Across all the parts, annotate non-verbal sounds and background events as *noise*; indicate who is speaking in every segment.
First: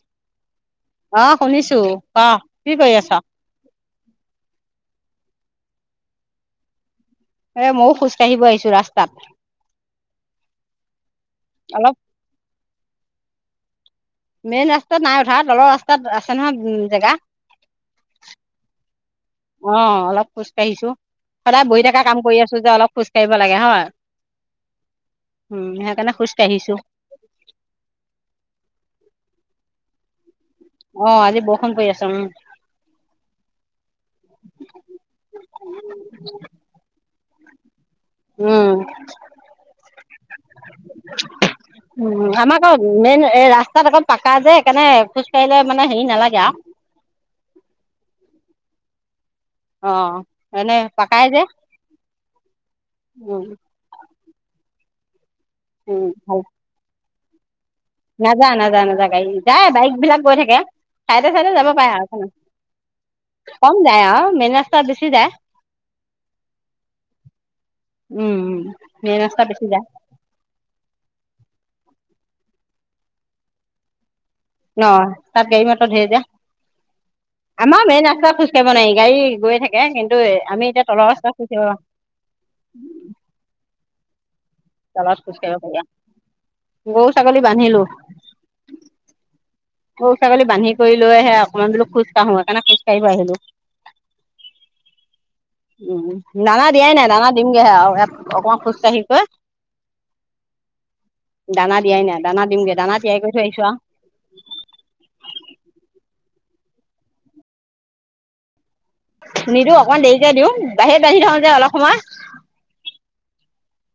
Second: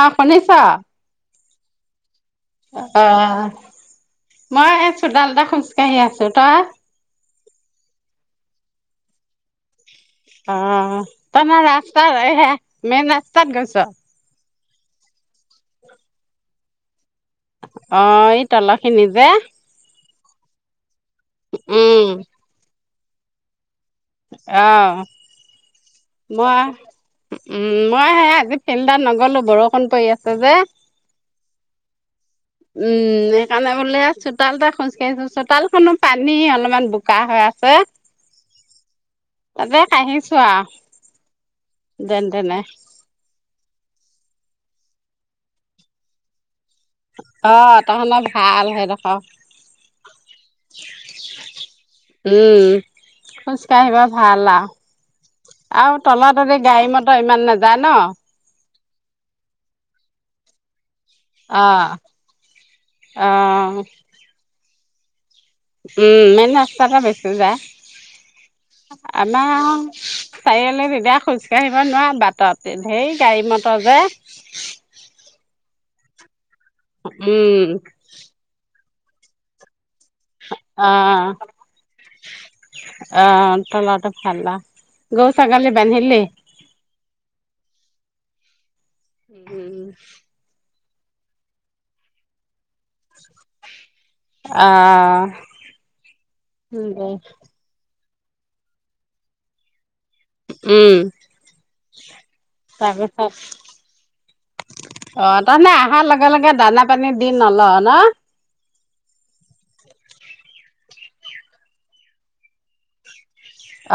Speaker 1: অ শুনিছ।
Speaker 2: অ শুনিছো। ক কি কৰি
Speaker 1: অ
Speaker 2: আছ
Speaker 1: মই। চোতালতে খোজ কঢ়ি আছো তই।
Speaker 2: এ ময়ো খোজ কাঢ়িব আহিছো ৰাস্তাত।
Speaker 1: অ তমাৰ
Speaker 2: অলপ
Speaker 1: ৰাস্তাহে মেইন ৰাস্তাত গৈছে
Speaker 2: মেন ৰাস্তা নাই। ঘা তলৰ ৰাস্তাত আছে নহয় উম জেগা
Speaker 1: অ' এই তল খিনি যে
Speaker 2: অ' অলপ খোজকাঢ়িছো। সদায় বহি থকা
Speaker 1: উম
Speaker 2: কাম কৰি আছো যে অলপ খোজ কৰিব লাগে হয়
Speaker 1: অ'
Speaker 2: উম সেইকাৰণে খোজ
Speaker 1: মই
Speaker 2: কাঢ়িছো
Speaker 1: উ মই সেই আজি ফিল্ডত নগ'লো বৰষ ফোন কৰি আছে যে
Speaker 2: অ 'আজি বৰষুণ পৰি আছে উম
Speaker 1: উম সেইকাৰণে বোলে চোতাল তে খোজ ককাঢ়িছো চোতালখনো পানী অলপমান ব কাহ হৈ আছে
Speaker 2: উম
Speaker 1: তাতে কাঢ়িছো আহ যেন তেনে।
Speaker 2: তাত অকল পাকা যে সেইকাৰণে খোজ কঢ়িলে মানে হেৰি নালাগে আৰু
Speaker 1: অ' তহঁ‌ত ভাল সেইডখৰ
Speaker 2: অ' এনে পকাই যে
Speaker 1: উম
Speaker 2: উম।
Speaker 1: খোজকাঢ়িব ভাল আ আৰু তলত গাই মত ইমান নাযায় ন
Speaker 2: নাজা নাজা ন গাড়ী যায় বাইক বিলাক গৈ থাকে। চাইতে চাইতে
Speaker 1: অ
Speaker 2: যাব পাৰে আৰু
Speaker 1: অ
Speaker 2: কম যায় আৰু মেন ৰা বেছি যায়।
Speaker 1: উম মেইন ৰাস্তাতে বেছি
Speaker 2: উম উম
Speaker 1: যায়
Speaker 2: মেইন ৰাস্তা
Speaker 1: আমাৰ
Speaker 2: বেছি যায়
Speaker 1: চাৰিআলি এতিয়া হৈ আহিব নোৱাৰোঁ বাটত ধেই গাড়ী মটৰ যে
Speaker 2: ভেজা *unintelligible*
Speaker 1: উম
Speaker 2: আমাৰ মেন ৰাস্তা খোজকাঢ়িব নাহিবি। গাড়ী গৈ থাকে। এইটোয়ে আমি এতিয়া
Speaker 1: অ
Speaker 2: তলৰ ৰাস্তা খোজ
Speaker 1: ভালা *unintelligible*
Speaker 2: জালত খোজকাঢ়িবাৰয়া গৰু ছাগলী বান্ধিলো
Speaker 1: উম
Speaker 2: গ‌ৰু ছাগলী বান্ধি কৰি লৈ আহে অকণমান বোলো খোজ কাঢ়ো সেই কাৰণে‌ খোজ কাঢ়িব আহিলো।
Speaker 1: আহ
Speaker 2: উম দানা দিয়াই নাই দানা দিমগে হে আও অকমান খুজ কাহি কৈ
Speaker 1: উম
Speaker 2: দানা দিয়াই নাই দানা দিমগে দানা তিয়াই
Speaker 1: তাৰপিছত
Speaker 2: কৰি থৈ আহিছো আও।
Speaker 1: অ তাৰমানে অহাৰ লগে লগে দানা পানী দি নল ন?
Speaker 2: নিদো অকমান দেৰিকে দিওঁ বাহিৰত বান্ধি থ‌ওঁ যে অলপ সময়।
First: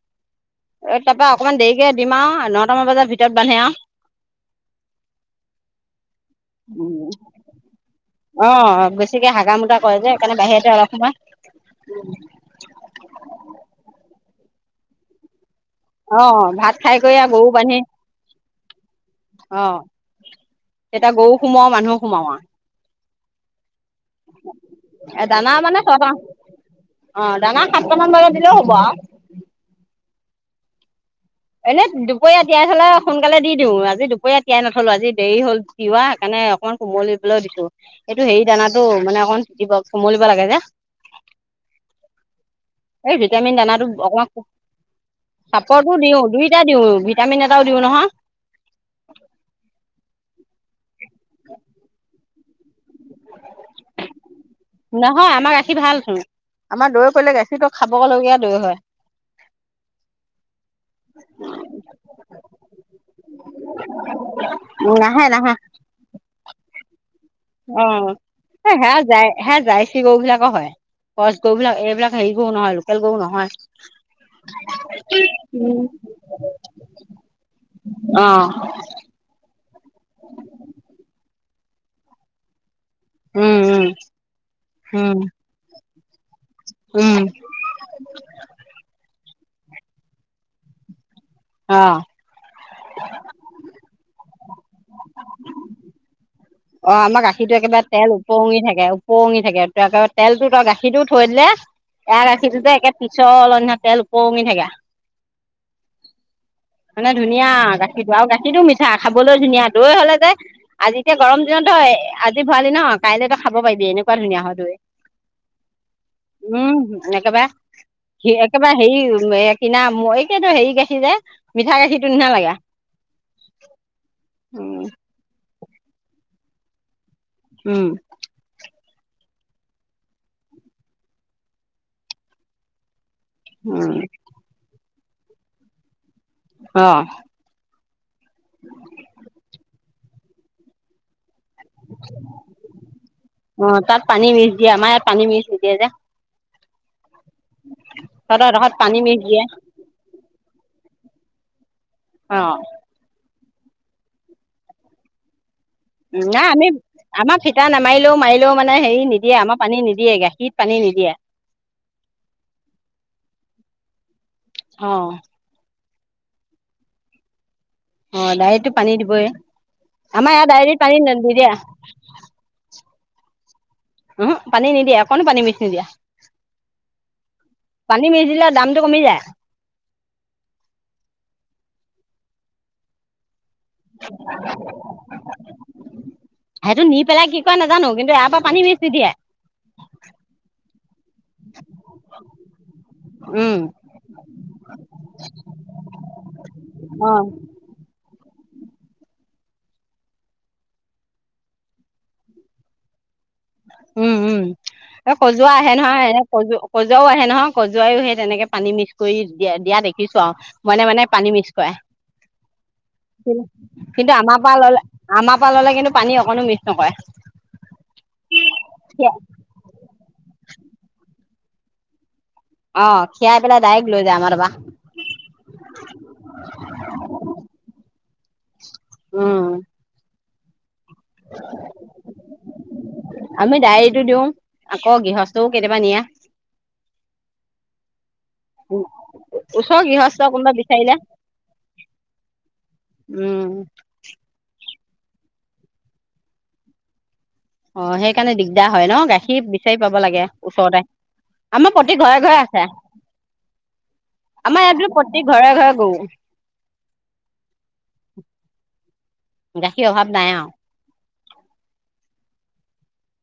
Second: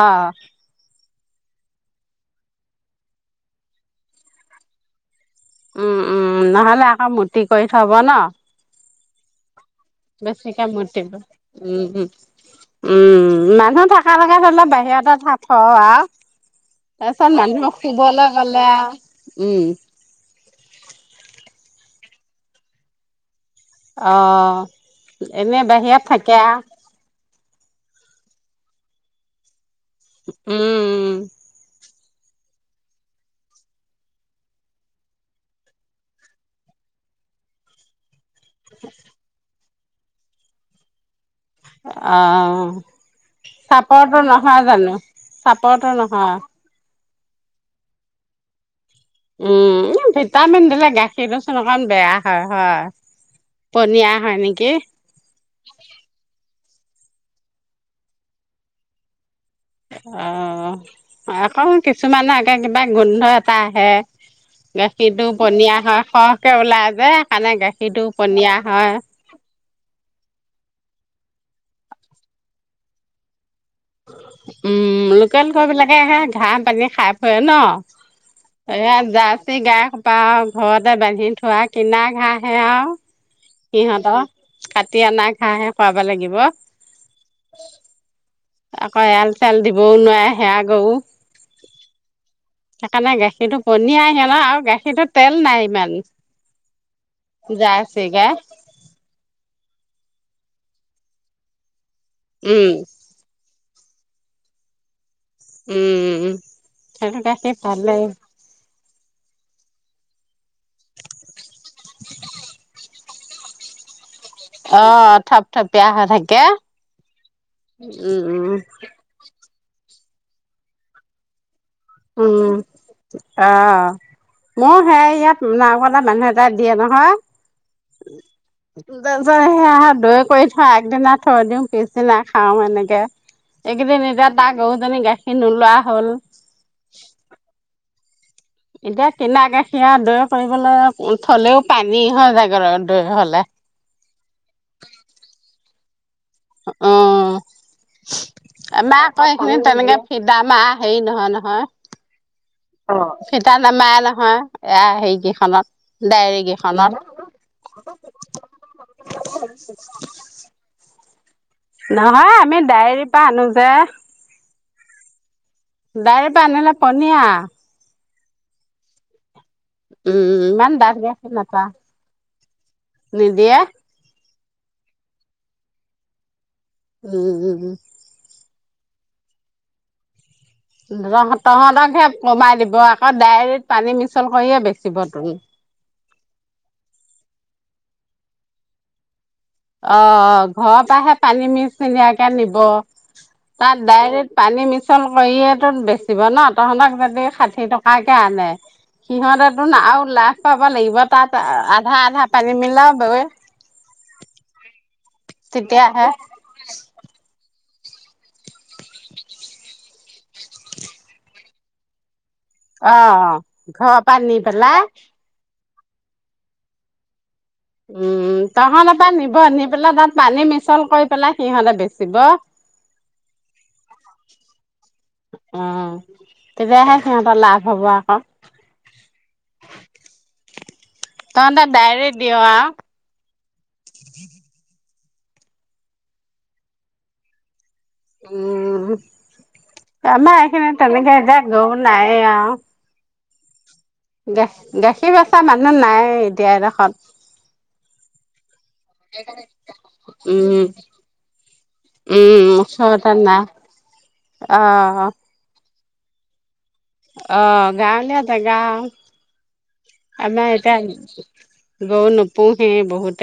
Speaker 1: অ
Speaker 2: ত তাৰ পা অকণমান দেৰিকে দিম আও নটামান বজাত ভিতত বান্ধিম আও।
Speaker 1: উম উম নহলে আকৌ মূৰ্তি কৰি থব ন!
Speaker 2: চে হাগা মুতা কৰে যে সেইকাৰণে
Speaker 1: বেছিকে
Speaker 2: বাহিৰতে অলপ
Speaker 1: মুটিব
Speaker 2: সময়
Speaker 1: উম উম উম মানুহ থাক ভাল লগে ধৰিলে বাহিৰ এটা থ থওঁ আৰু
Speaker 2: অ ভাত খাই কৰি
Speaker 1: তাৰপিছত
Speaker 2: আৰু গৰু
Speaker 1: মানুহ
Speaker 2: বান্ধি,
Speaker 1: শুবলৈ গ'লে আৰু উম।
Speaker 2: অ এতিয়া গৰু সোমোৱা মানুহ সোমাৱা
Speaker 1: আহ
Speaker 2: দানা
Speaker 1: এনে বাহিয়ত থাকে আও।
Speaker 2: সাতটা মান বাৰত দিলেও হ'ব আও।
Speaker 1: উম উ
Speaker 2: এনে দুপৰীয়া তিয়াই থলে সোনকালে দি দিওঁ, আজি দুপৰীয়া তিয়াই নথলো আজি দেৰি হ'ল তিওৱা সেইকাৰণে অকণমান কোমল পেলও দিলো এইেইটো হেৰি দানাতো মানে অকণ চিটিব কোমলিব লাগে যে
Speaker 1: অ
Speaker 2: এই ভিটামিন দানাটো
Speaker 1: চাপৰটো
Speaker 2: অকমান
Speaker 1: নহয় জানো,
Speaker 2: চাপৰতো
Speaker 1: চাপৰটো
Speaker 2: দিও
Speaker 1: নহয়
Speaker 2: দুইটা ভিটামিন এটাও দিওঁ নহয়
Speaker 1: টামিন দিলে গা সেই বস্তুটো অকণ বেয়া হয় হয় পনীয়া হয় নেকি-
Speaker 2: নহয় আমাৰ গাখীৰ ভাল চুন। আমাৰ দৈ কৰিলে গাখীৰটো খাব লগীয়া দৈ হয়।
Speaker 1: অ আকৌ কিছুমানে আগ কিবা গোন্ধ আহে।
Speaker 2: নাহে
Speaker 1: গাখীৰটো
Speaker 2: নাহে
Speaker 1: পনিয়া হয়, কে ওলাই যে, সেইকাৰণে
Speaker 2: অ
Speaker 1: গাখীৰটো পনীয়া
Speaker 2: সে
Speaker 1: হয়।
Speaker 2: যায় হে যাই পুঠি গৰু বিলাক হয় গছ গৰু বিলাক এইবিলাক হেৰি গৰু নহয় লোকেল গৰু নহয়
Speaker 1: উম লোকেল গৰু বিলাকে হে ঘাঁহ পানী খাই ফুৰে ন!
Speaker 2: অ
Speaker 1: এ জাৰ্চি গাই সোপা ঘৰতে বান্ধি থয় কিনা ঘাঁহে আও
Speaker 2: উম উম
Speaker 1: সিহঁতৰ কাটি
Speaker 2: উম
Speaker 1: অনা ঘাঁহহে খুৱাব লাগিব।
Speaker 2: উম
Speaker 1: আকৌ এৰাল চেৰাল দিবও নোৱাৰে সেয়া গৰু
Speaker 2: অ
Speaker 1: সেইকাৰণে গাখীৰটো পনীয়া সিহঁতৰ আৰু গাখীৰটো তেল নাই ইমান
Speaker 2: অ আমাৰ গাখীৰটো একোৰে
Speaker 1: জাৰ্চি
Speaker 2: তেল
Speaker 1: গাই।
Speaker 2: ওপঙি থাকে উপঙি থাকে ত একেবাৰে তেল তোৰ গাখীৰটো থৈ দিলে এৰা ৰাখিছো
Speaker 1: উম,
Speaker 2: যে একে পিছল নিচিনা তেল উপঙি থাকে
Speaker 1: উম, উম,
Speaker 2: মানে
Speaker 1: সেইটো
Speaker 2: ধুনীয়া
Speaker 1: গাখীৰ ভালেই
Speaker 2: গাখীৰটো আৰু গাখীৰটো মিঠ পিঠা খাবলৈ ধুনীয়া দৈ হলে যে আজিতে গৰম এদিনতেই হই‌ আজি ভৰালি ন? কাইলৈ তই খাব পাৰিবি এনেও
Speaker 1: অ থপ থপিয়া থাকে
Speaker 2: উম একেবাৰে
Speaker 1: উম
Speaker 2: একেবাৰে হেৰি উম এ কিনা মই কি হেৰি গাখীৰ যে, মিঠা গাখীৰটো নিচিনা লাগে।
Speaker 1: উম আহ
Speaker 2: উম
Speaker 1: মোৰ সে ইয়াত নাও কটা মানুহ এটা দিয়ে নহয়
Speaker 2: উম
Speaker 1: তাৰপিছত সেই আ দৈ কৰি থওঁ আগদিনা থৈ দিওঁ পিছদিনা খাওঁ এনেকে
Speaker 2: উম
Speaker 1: এইকেইদিন এতিয়া তাক গৰুজনী গাই নোলোৱা হ'ল
Speaker 2: অ
Speaker 1: এতিয়া কিনা গাখী আ দৈ কৰিবলৈ থলেও পানী হৈ যায়গৈ দৈ হলে।
Speaker 2: অ তাত পানী মিছ দিয়ে আমাৰ ইয়াত পানী মিছ নি দিয়ে যে-
Speaker 1: অ
Speaker 2: তহঁতৰ এডোখৰত
Speaker 1: আমা
Speaker 2: পানী মিক্স
Speaker 1: আকৌ
Speaker 2: দিয়ে
Speaker 1: সেইখিনি তাৰ মানে ফি আমাৰ হেৰি নহয় নহয়
Speaker 2: অ
Speaker 1: ফিতা নমাৰে নহয় হেৰিকেইখনত
Speaker 2: উ নাই আমি আমাৰ ফিতা নামাৰিলেও মাৰিলেও মানে হেৰি নিদিয়ে আমাৰ পানী নিদিয়ে গাখীত পানী নিদিয়ে,
Speaker 1: নহয় আমি ডায়েৰীৰ পৰা আনো যে
Speaker 2: অ
Speaker 1: ডাইৰ‌‌ পৰা আনিলে পনীয়া
Speaker 2: অ ডাইটো পানী দিবইয়ে, আমাৰ
Speaker 1: উম,
Speaker 2: ইয়াত
Speaker 1: ইমান ডাঠ
Speaker 2: ডাইৰিতপানী
Speaker 1: গাখীৰ
Speaker 2: নিদিয়ে।
Speaker 1: নাপাওঁ নিদিয়ে
Speaker 2: উম পানি নিদিয়া অকণো পানী মিকচ নিদিয়া
Speaker 1: উম উম, উম উম।
Speaker 2: দামটো কমি যায়।
Speaker 1: পোন্ধৰশ। তহঁতক হে কমাই দিব আকৌ। ডাইৰেক্ট পানী মিছল কৰিয়ে বেচিব তোন।
Speaker 2: সেইটো নি পেলাই কি কৰে নাজানো কিন্তু ইয়াৰ পৰা পানি মিছ কৰি দিয়ে।
Speaker 1: অ ঘৰৰ পৰাহে পানী মিক্স নিনিয়াকে নিব।
Speaker 2: উম
Speaker 1: তাত ডাইৰেক্ট পানী মিছন কৰিয়টো বেচিব ন। তহতক
Speaker 2: অ
Speaker 1: যদি ষাঠি টকাকে আনে, সিহঁতেতো আৰু লাভ পাব লাগিব, তাত আধা আধা পানী মিলাব‌ই।
Speaker 2: উম উম। এ কজোৱা আহে
Speaker 1: তেতিয়াহে
Speaker 2: নহয়। এ কজ- কজোৱাও আহে নহয়। কজুৱাইও সেই তেনেকে পানী মিক্স কৰি দিয়া, দিয়া দেখিছো আৰু। মনে মনে পানী মিক্স কৰে।
Speaker 1: অ' ঘৰৰ
Speaker 2: কিন্তু
Speaker 1: নি
Speaker 2: আমাৰ পৰা ল'লে,
Speaker 1: পেলাই
Speaker 2: আমাৰ পৰা ল'লে কিন্তু পানী অকণো মিক্স নকৰে।
Speaker 1: উম, তহঁতৰ পৰা নিব, নি পেলাই তাত পানী মিক্স ছল কৰি পেলাই সিহঁতে বেচিব।
Speaker 2: অ', খীৰাই পেলাই ডাইৰেক্ট লৈ যায় আমাৰ তাৰপৰা।
Speaker 1: অ', তেতিয়াহে সিহঁতৰ লাভ হব আকৌ।
Speaker 2: উম।
Speaker 1: তহঁতে ডাইৰেক দিয় আৰু।
Speaker 2: আক গৃহস্থও কেতিয়াবা নিয়া।
Speaker 1: উম',
Speaker 2: ওচৰৰ গৃহস্থ
Speaker 1: আম
Speaker 2: কোনোবা
Speaker 1: এইখিন
Speaker 2: বিচাৰিলে
Speaker 1: তেনেকে যে গৰু নাই আৰু।
Speaker 2: উম'।
Speaker 1: গা গাখীৰ বেচা মানুহ নায়েই এতিয়া এইডোখৰত।
Speaker 2: অ', সেইকাৰণে দিগ দা হয় ন। গাখীৰ বিচাৰি পাব লাগে
Speaker 1: উম।
Speaker 2: ওচৰতে। আমাৰ প্ৰতি ঘৰে ঘৰে
Speaker 1: উম,
Speaker 2: আছে।
Speaker 1: ওচৰতে নাই।
Speaker 2: আমাৰ ইয়াত বোলা
Speaker 1: অ',
Speaker 2: প্ৰতি ঘৰে ঘৰে গৰু। উম।
Speaker 1: অ ', গাঁৱলীয়া জেগা আৰু।
Speaker 2: গাখীৰ অভাৱ নাই আৰু
Speaker 1: আমাৰ এটা গৰু নুপূহ হেয়ে বহুত।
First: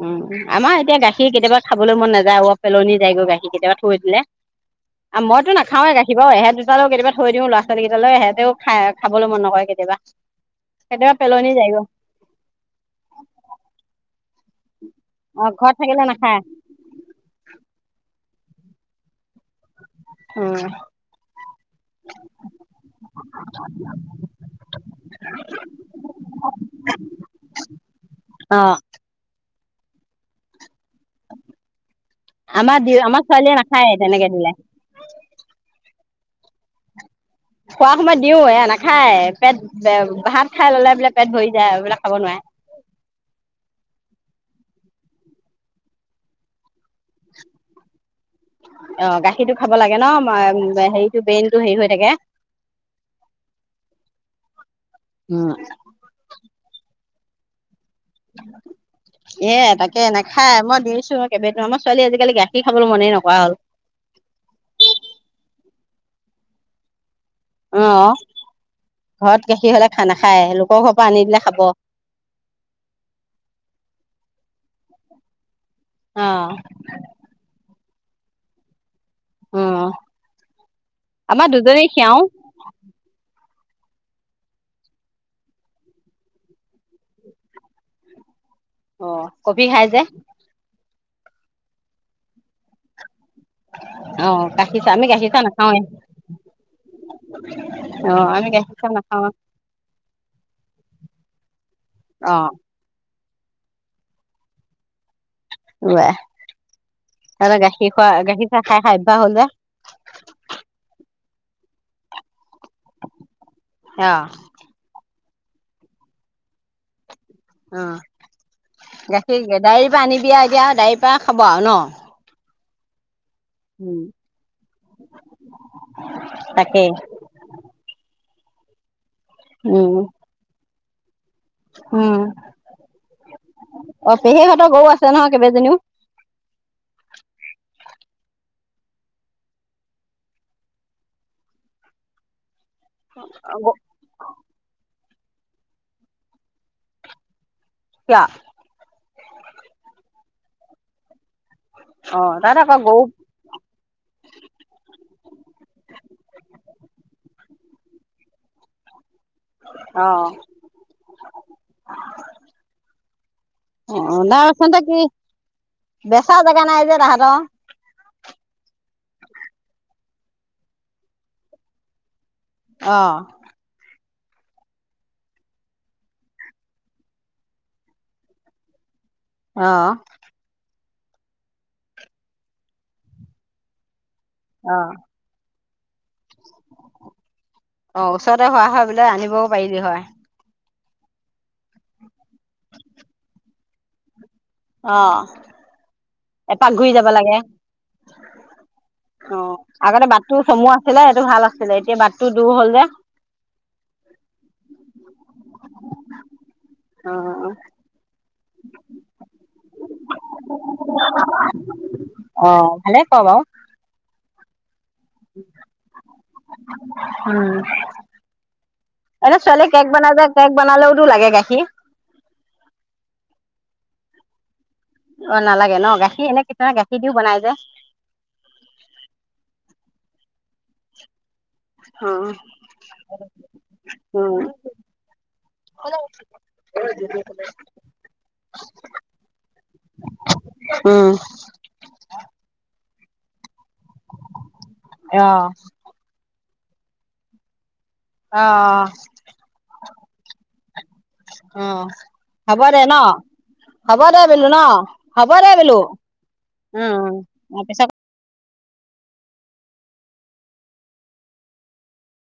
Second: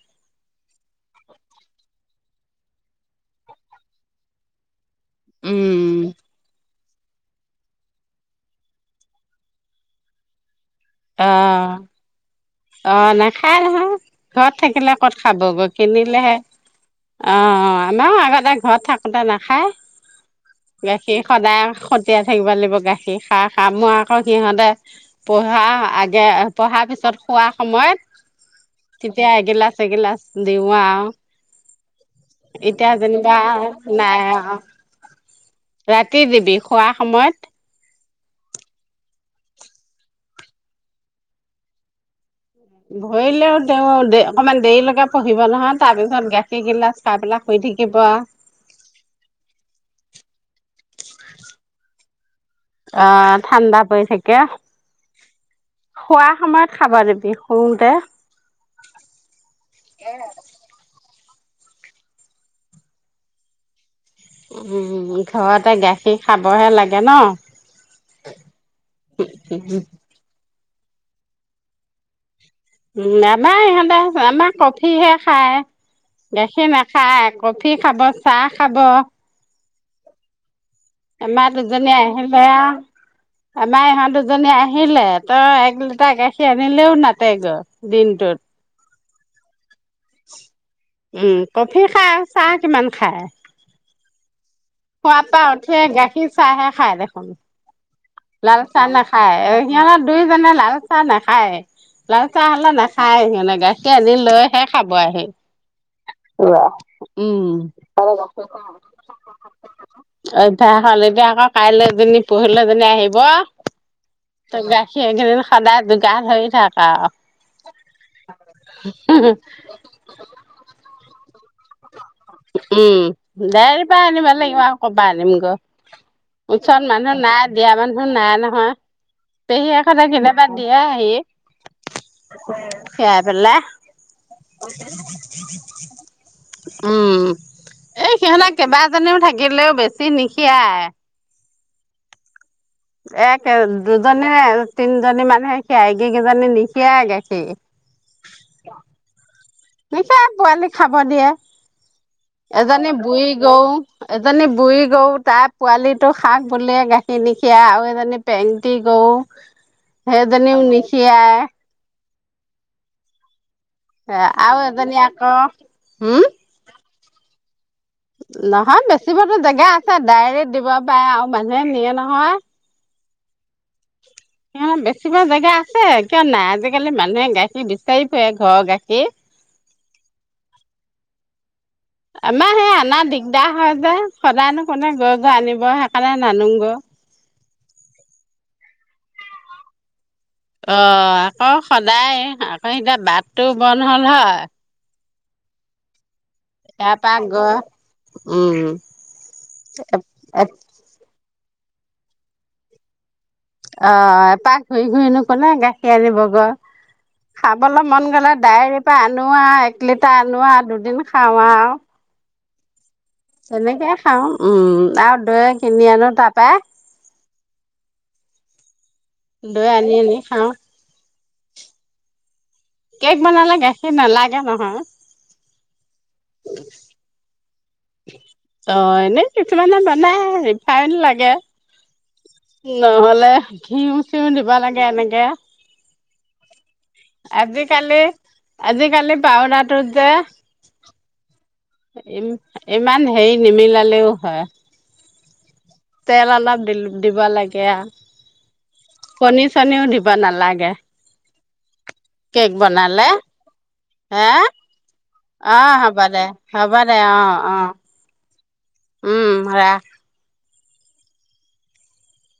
Speaker 2: উম ', আমাৰ এতিয়া গাখীৰ কেতিয়াবা খাবলৈ মন নাযায়, আৰু পেলনি যায়গৈ গাখীৰ কেতিয়াবা থৈ দিলে। মইতো নাযাওঁৱেই
Speaker 1: উম,
Speaker 2: গাখীৰ বাৰু। এহেত দুট টালৈ কেতিয়াবা থৈ দিওঁ ল'ৰা ছোৱালী কেইটালৈ। সিহঁতেও খাই, খাবলৈ মন নকৰে কেতিয়াবা। কেতিয়াবা পেলনি
Speaker 1: আহ,
Speaker 2: যায়গৈ
Speaker 1: আহ, নাখায় নহয়। ঘৰত থাকিলে কত
Speaker 2: অ
Speaker 1: খাবগৈ,
Speaker 2: ঘৰত থাকিলে
Speaker 1: কিনিলেহে।
Speaker 2: নাখায়
Speaker 1: অ, আমাৰ আগত এটা ঘৰত থাকোতে নাখায়।
Speaker 2: উম
Speaker 1: গাখীৰ সদায় খতিয়াই থাকিব লাগিব গাখীৰ খা খা মই আকৌ সিহঁতে প ধা আগে পঢ়াৰ পিছত শোৱা
Speaker 2: অ
Speaker 1: সময়ত তেতিয়া এগিলাচ এগিলাচ দিও।
Speaker 2: আমাৰ দি
Speaker 1: এতিয়া
Speaker 2: আমাৰ
Speaker 1: যেনিবা
Speaker 2: ছোৱালীয়ে নাখায়
Speaker 1: নাই
Speaker 2: তেনেকে দিলে
Speaker 1: আৰু ৰাতি দিবি শুৱাৰ সময়ত
Speaker 2: শুৱা সময়ত দিও এয়া নাখায় পেট ভাত খাই ললে বোলে পেট ভৰি যায় আৰু খাব নোৱাৰে।
Speaker 1: ভৰিলেও তেওঁ দে অকমান দেৰিলৈকে পঢ়িব নহয় তাৰ পিছত গাখীৰ গিলাচ খাই পেলাই শুই থাকিব আৰু
Speaker 2: অ গাখীৰটো খাব লাগে ন হেৰিটো ব্ৰেইন টো হেৰি হৈ থাকে।
Speaker 1: অ ঠাণ্ডা পৰি থাকে
Speaker 2: উম
Speaker 1: শুৱা সময়ত খাব দিবি। বি শোওঁতে।
Speaker 2: এ তাকে নেখায় মই দিছো। একে আমাৰ ছোৱালী আজিকালি গাখীৰ খাবলৈ মনেই নকৰা হ'ল
Speaker 1: উম ঘৰতে গাখীৰ খাবহে লাগে ন
Speaker 2: অ ঘৰত গাখীৰ হলে খা নাখায় লোক লোকৰ ঘৰ পৰা আনিদিলে খাব।
Speaker 1: উম আমাৰ ইহঁতে আমাৰ কফিহে খায়। গাখীৰ নাখাই আ ক কফি খাব চাহ খাব।
Speaker 2: অ।
Speaker 1: আমাৰ দুজনী আহিলে আৱ আমাৰ ইহঁত দুজনী আহিলে তই এক লিটাৰ গাখীৰ আনিলেও নাতে গৈ দিনটোত।
Speaker 2: অ ক বি খাই যে
Speaker 1: উম কফি খাই আৰু চাহ কিমান খাই?
Speaker 2: অ গাখীৰ চাহ আমি
Speaker 1: শুৱা
Speaker 2: গাখীৰ
Speaker 1: পা
Speaker 2: চাহ
Speaker 1: উঠিয়ে
Speaker 2: নাখাওৱে
Speaker 1: গাখীৰ চাহ হে খাই দেখোন।
Speaker 2: অ আমি
Speaker 1: লাল
Speaker 2: গাখীৰ
Speaker 1: চাহ
Speaker 2: নাখাওঁ
Speaker 1: নাখায় সিহঁত দুইজনে লাল চাহ নাখায়। লাল
Speaker 2: অ
Speaker 1: চাহ হলে নাখায়ে সিহতি মানে গাখীৰ আনি লৈ হে খাব আহি।
Speaker 2: সিহঁতে
Speaker 1: উম
Speaker 2: গাখীৰ খোৱা গাখীৰ চাহ খাই খাই অভ্যাস হ'ল যে
Speaker 1: অভ্যাস হলে বেয়া। কাইলৈ এজনী পহিলৈ এজনী আহিব
Speaker 2: অ
Speaker 1: ত গাখীৰ একে দিনাই সদায় যোগান ধৰি থাক আৰু
Speaker 2: অ গাখীৰ গেদাৰীৰ পৰা আনিবি আও এতিয়া আও তা খাব আৱ নহ,
Speaker 1: উম গেদাৰীৰ পৰা আনিব লাগিব আৰু ক'ৰ পা আনিম ক। ওচৰত
Speaker 2: তাকে
Speaker 1: মানুহ নাই দিয়া মানুহ নাই ন, পেহীয়েক
Speaker 2: উম
Speaker 1: হেতে কেতিয়াবা সেয়া হেৰি
Speaker 2: উম
Speaker 1: তিয়াই পেলাই
Speaker 2: অ পেহীহঁতৰ গৰু আছে নহয় কেইবাজনীও
Speaker 1: উম এই সিহঁত কেইবাজনীও থাকিলেও বেছি নিখিৰাই একে দুজনৰে তিনি জনী মানুহে খীয়াই একে কেজনী নিখিৰায় গাখীৰ
Speaker 2: ক *inaudible*
Speaker 1: নীখিয়াই পোৱালিক খাব দিয়ে
Speaker 2: অ তাত আকৌ
Speaker 1: এজনী
Speaker 2: গৰু
Speaker 1: বুঢ়ী গৌ, এজনী বুঢ়ী গৌ তাত পোৱালীটো খাওক বুলিয়ে গাখীৰ নিখিয়াই আও ইজনে পেংটি গৰু
Speaker 2: অ
Speaker 1: সেইজনিও নীখিয়াই আৰু
Speaker 2: অচতে
Speaker 1: এজনী
Speaker 2: কি
Speaker 1: আকৌ হম
Speaker 2: বেচা জোগা নাই যে ৰা *unintelligible* গ
Speaker 1: নহয় বেচিবতো জেগা আছে ডাইৰেক্ট দিব পাৰে আৰু মানুহে নিয়ে নহয়।
Speaker 2: অ
Speaker 1: বেছিব জেগা আছে কিয় নাই আজিকালি মানুহে গাখীৰ বিচাৰি ফুৰে ঘৰৰ গাখীৰ।
Speaker 2: আহ
Speaker 1: আমাৰ সেই আনা দিগদাৰ হয় যে, সদায়নো
Speaker 2: অ
Speaker 1: কোনে গৈ গৈ আনিব। বৱাহ *unintelligible* খালা নানোং ই,
Speaker 2: অ ওচৰতে হোৱা হয় বোলে আনিবও পাৰিলি হয়।
Speaker 1: অ আকৌ সদায় আকৌ এতিয়া বাটটো বন্ধ হ'ল হয়।
Speaker 2: অ এপাক ঘূৰি
Speaker 1: তাৰ
Speaker 2: যাব
Speaker 1: পৰা
Speaker 2: লাগে।
Speaker 1: গৈ উম
Speaker 2: অ আগতে বাটটো
Speaker 1: অ
Speaker 2: চমু আছিলে সেইটো ভাল আ ছিলে এতিয়া বাটটো দূৰ হ'ল যে।
Speaker 1: অ এ পাহ ঘূৰি ঘূৰিনো কোনে গাখীৰ আনিব গৈ। খাবলৈ মন গলে ডায়েৰীৰ পৰা আনো আও, এক লিটাৰ আনো আও দুদিন খাও আও
Speaker 2: অ ভালে ক বাৰু
Speaker 1: তেনেকে খাওঁ, উম। আও দৈ কিনি আনো তাত *unintelligible*
Speaker 2: উম। এনে ছোৱালীয়ে
Speaker 1: দৈ আনি
Speaker 2: কেক
Speaker 1: আনি
Speaker 2: বনাই যে,
Speaker 1: খাওঁ
Speaker 2: কেক বনালেওতো লাগে গাখী কি?
Speaker 1: কেক বনালে গাখীৰ নালাগে নহয়।
Speaker 2: নালাগে ন গাখীৰ? গাখীৰ এনে *unintelligible* গাখীৰ দিও বনাই যে।
Speaker 1: নাই। ৰিফাইন লাগে নহ'লে ঘিউ-চিউ দিব লাগে এনেকে। আজিকালি, আজিকালি পাউদাৰটোত যে,
Speaker 2: উম
Speaker 1: ইম ইমান হেৰি নিমিলালেও হয়।
Speaker 2: অহ।
Speaker 1: তেল অলপ দিল দিব লাগে আও।
Speaker 2: অ
Speaker 1: কণী-চনীও দিব নালাগে,
Speaker 2: অ
Speaker 1: কেক
Speaker 2: হ'ব দে ন
Speaker 1: বনালে।
Speaker 2: হ'ব দে
Speaker 1: হা,
Speaker 2: বোলো ন হ'ব দে
Speaker 1: অ
Speaker 2: বোলো
Speaker 1: হ'ব দে, হ'ব
Speaker 2: উম
Speaker 1: দে, অ, অ। উম ৰাখ।